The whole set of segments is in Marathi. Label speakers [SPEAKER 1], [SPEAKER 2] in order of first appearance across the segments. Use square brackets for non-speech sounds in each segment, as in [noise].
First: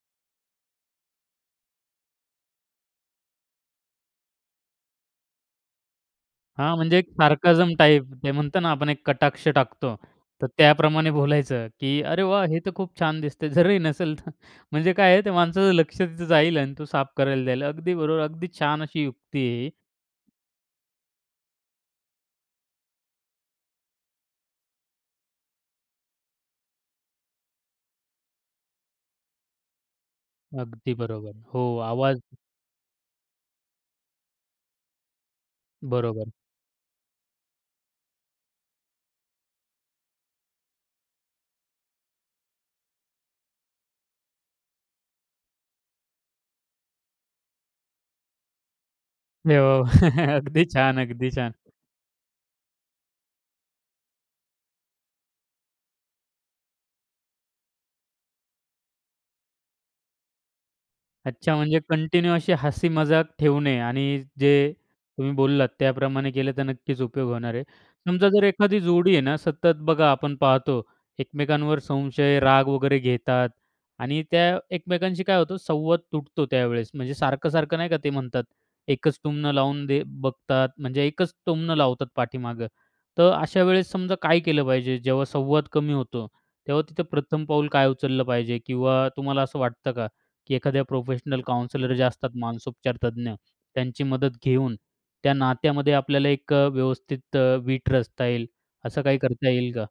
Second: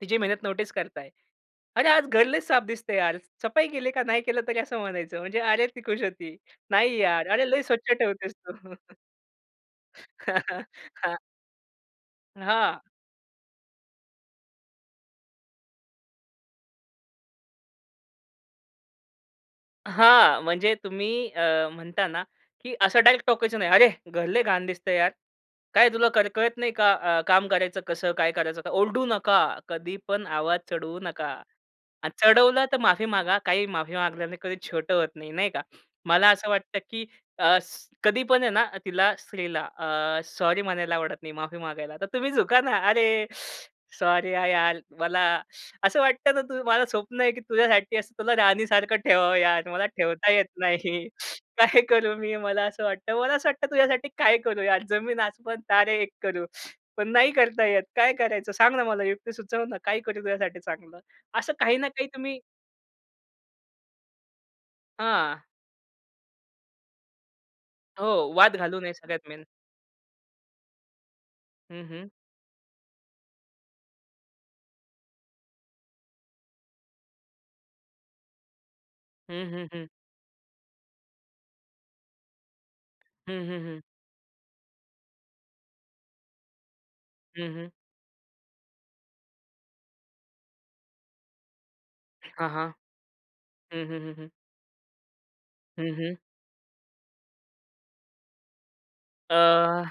[SPEAKER 1] तिची मेहनत नोटीस करताय. "अरे आज घर लय साफ दिसतंय यार! सफाई केली का?" नाही केलं तरी असं म्हणायचं. म्हणजे अरे ती खुश होती.
[SPEAKER 2] हां,
[SPEAKER 1] "नाही
[SPEAKER 2] म्हणजे एक
[SPEAKER 1] यार अरे लई
[SPEAKER 2] सार्कैज़म
[SPEAKER 1] स्वच्छ
[SPEAKER 2] टाईप. ते
[SPEAKER 1] ठेवतेस तू!"
[SPEAKER 2] म्हणतो ना आपण
[SPEAKER 1] [chuckles]
[SPEAKER 2] एक कटाक्ष टाकतो.
[SPEAKER 1] हां,
[SPEAKER 2] तर
[SPEAKER 1] हां.
[SPEAKER 2] त्याप्रमाणे
[SPEAKER 1] हां.
[SPEAKER 2] बोलायचं की "अरे वाह! हे तर
[SPEAKER 1] हां.
[SPEAKER 2] खूप छान दिसतंय." जरी नसेल तर म्हणजे काय आहे त्या माणसाचं लक्ष तिथं जाईल आणि तो साफ करायला जाईल. अगदी बरोबर, अगदी छान अशी युक्ती आहे ही.
[SPEAKER 1] हां, म्हणजे तुम्ही अ, म्हणता ना की असं डायरेक्ट टोकायचं नाही, "अरे! घर लय घाण दिसतंय यार! काय तुला कर कळत नाही का अ, काम करायचं कसं काय करायचं का?" ओरडू नका. कधी पण आवाज
[SPEAKER 2] अगदी
[SPEAKER 1] चढवू नका.
[SPEAKER 2] बरोबर. हो,
[SPEAKER 1] आणि
[SPEAKER 2] आवाज
[SPEAKER 1] चढवलं तर माफी मागा. काही माफी मागल्याने कधी छोटं होत नाही, नाही का?
[SPEAKER 2] बरोबर.
[SPEAKER 1] मला असं वाटतं, की अ, स कधी पण आहे ना तिला स्त्रीला अ, सॉरी म्हणायला आवडत नाही माफी मागायला. तर तुम्ही झुका ना. "अरे सॉरी आ यार! मला असं वाटतं ना तु मला स्वप्न आहे की तुझ्यासाठी असं तुला राणीसारखं ठेवावं यार,
[SPEAKER 2] हो.
[SPEAKER 1] मला
[SPEAKER 2] [chuckles]
[SPEAKER 1] ठेवता येत
[SPEAKER 2] अगदी छान,
[SPEAKER 1] नाही.
[SPEAKER 2] अगदी छान!
[SPEAKER 1] काय करू मी मला असं वाटतं. मला असं वाटतं तुझ्यासाठी काय करू यार! जमीन आसमान तारे एक करू, पण नाही करता येत. काय करायचं? सांग ना मला युक्ती सुचव ना काय करू तुझ्यासाठी चांगलं?" असं
[SPEAKER 2] अच्छा
[SPEAKER 1] काही
[SPEAKER 2] म्हणजे
[SPEAKER 1] ना काही
[SPEAKER 2] कंटिन्यू
[SPEAKER 1] तुम्ही
[SPEAKER 2] अशी हसी मजाक ठेवणे आणि अ, जे तुम्ही
[SPEAKER 1] हां.
[SPEAKER 2] बोललात त्याप्रमाणे केलं तर नक्कीच उपयोग होणार आहे. समजा
[SPEAKER 1] हो.
[SPEAKER 2] जर
[SPEAKER 1] वाद घालू
[SPEAKER 2] एखादी
[SPEAKER 1] नये
[SPEAKER 2] जोडी आहे
[SPEAKER 1] सगळ्यात
[SPEAKER 2] ना
[SPEAKER 1] मेन.
[SPEAKER 2] सतत बघा आपण पाहतो एकमेकांवर
[SPEAKER 1] हं, हं.
[SPEAKER 2] संशय, राग वगैरे घेतात आणि त्या एकमेकांशी काय होतं संवाद तुटतो त्यावेळेस. म्हणजे सारखं-सारखं, नाही का, ते म्हणतात एकच
[SPEAKER 1] हं,
[SPEAKER 2] टुमणं
[SPEAKER 1] हं,
[SPEAKER 2] लावून
[SPEAKER 1] हं.
[SPEAKER 2] दे बघतात. म्हणजे एकच टुमणं लावतात पाठीमागं. तर
[SPEAKER 1] हं, हं,
[SPEAKER 2] अशा
[SPEAKER 1] हं.
[SPEAKER 2] वेळेस समजा काय केलं पाहिजे जेव्हा संवाद कमी होतो? तेव्हा तिथं प्रथम
[SPEAKER 1] हं, हं.
[SPEAKER 2] पाऊल काय उचललं पाहिजे? किंवा तुम्हाला असं वाटतं का की एखाद्या प्रोफेशनल काउन्सिलर जे असतात
[SPEAKER 1] हां, हां.
[SPEAKER 2] मानौसुपचार तज्ज्ञ,
[SPEAKER 1] हं, हं,
[SPEAKER 2] त्यांची
[SPEAKER 1] हं, हं.
[SPEAKER 2] मदत घेऊन त्या नात्यामध्ये
[SPEAKER 1] हं, हं.
[SPEAKER 2] आपल्याला एक अ, व्यवस्थित अ, वीट रचता येईल. असं काही
[SPEAKER 1] अ,
[SPEAKER 2] करता येईल का?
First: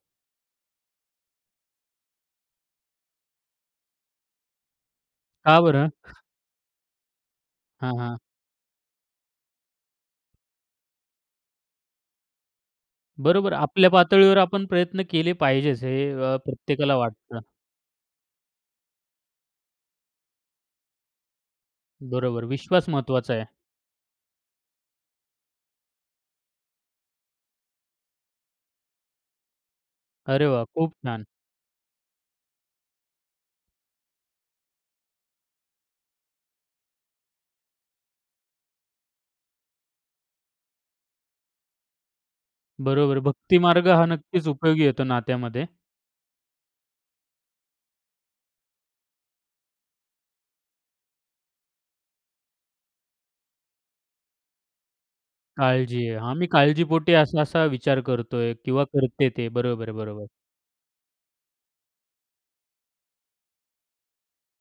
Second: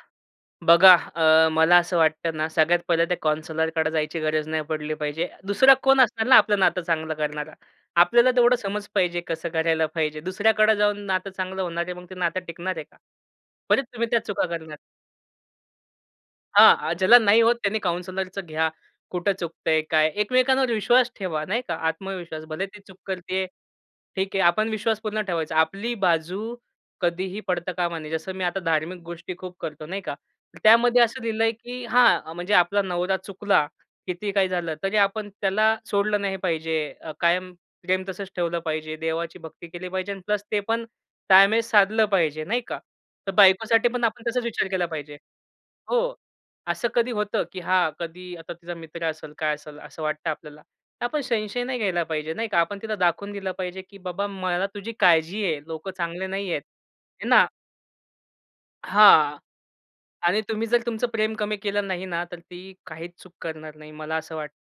[SPEAKER 1] बघा अ, मला असं वाटतं ना सगळ्यात पहिलं त्या काउन्सिलरकडे जायची गरज नाही पडली पाहिजे.
[SPEAKER 2] का
[SPEAKER 1] दुसरा
[SPEAKER 2] बरं?
[SPEAKER 1] कोण असणार ना आपलं नातं चांगलं करणारा?
[SPEAKER 2] हां, हां.
[SPEAKER 1] आपल्याला तेवढं समज पाहिजे कसं करायला पाहिजे. दुसऱ्याकडे जाऊन नातं चांगलं होणार आहे मग ते नातं टिकणार आहे का?
[SPEAKER 2] बरोबर.
[SPEAKER 1] परत
[SPEAKER 2] आपल्या
[SPEAKER 1] तुम्ही त्या
[SPEAKER 2] पातळीवर
[SPEAKER 1] चुका
[SPEAKER 2] आपण
[SPEAKER 1] करणार.
[SPEAKER 2] प्रयत्न केले पाहिजेच हे अ,
[SPEAKER 1] हां, अ,
[SPEAKER 2] प्रत्येकाला
[SPEAKER 1] ज्याला
[SPEAKER 2] वाटतं.
[SPEAKER 1] नाही होत त्यांनी काउन्सिलरचं घ्या. कुठे चुकतंय, काय? एकमेकांवर विश्वास ठेवा, नाही का? आत्मविश्वास.
[SPEAKER 2] बरोबर.
[SPEAKER 1] भले ती
[SPEAKER 2] विश्वास
[SPEAKER 1] चूक
[SPEAKER 2] महत्वाचा
[SPEAKER 1] करतीये,
[SPEAKER 2] आहे.
[SPEAKER 1] ठीक आहे. आपण विश्वास पूर्ण ठेवायचा. आपली बाजू कधीही पडता कामा नये. जसं मी आता धार्मिक गोष्टी खूप करतो, नाही का?
[SPEAKER 2] अरे
[SPEAKER 1] तर
[SPEAKER 2] वाह! खूप
[SPEAKER 1] त्यामध्ये असं
[SPEAKER 2] छान!
[SPEAKER 1] लिहिलंय, की हां म्हणजे आपला नवरा चुकला, कितीही काही झालं, तरी आपण त्याला सोडलं नाही पाहिजे. अ, कायम प्रेम तसंच ठेवलं पाहिजे. देवाची भक्ती केली पाहिजे अन् प्लस ते पण ताळमेळ साधलं पाहिजे, नाही का?
[SPEAKER 2] बरोबर आहे.
[SPEAKER 1] तर
[SPEAKER 2] भक्ती
[SPEAKER 1] बायकोसाठी
[SPEAKER 2] मार्ग
[SPEAKER 1] पण
[SPEAKER 2] हा
[SPEAKER 1] आपण तसाच
[SPEAKER 2] नक्कीच
[SPEAKER 1] विचार
[SPEAKER 2] उपयोगी
[SPEAKER 1] केला
[SPEAKER 2] येतो
[SPEAKER 1] पाहिजे.
[SPEAKER 2] नात्यामध्ये.
[SPEAKER 1] हो, असं कधी होतं की हां, कधी आता तिचा मित्र असेल, काय असेल असं वाटतं आपल्याला. तर आपण संशय नाही घ्यायला पाहिजे, नाही का? आपण तिला दाखवून दिलं पाहिजे की बाबा मला तुझी काळजी आहे. लोकं
[SPEAKER 2] काळजी आहे.
[SPEAKER 1] चांगले
[SPEAKER 2] हां, मी
[SPEAKER 1] नाहीयेत.
[SPEAKER 2] काळजीपोटी
[SPEAKER 1] हे ना?
[SPEAKER 2] असा-असा विचार करतोय किंवा करते
[SPEAKER 1] हां.
[SPEAKER 2] ते. बरोबर आहे, बरोबर.
[SPEAKER 1] आणि तुम्ही जर तुमचं प्रेम कमी केलं नाही ना तर ती काहीच चूक करणार नाही. मला असं वाटतं.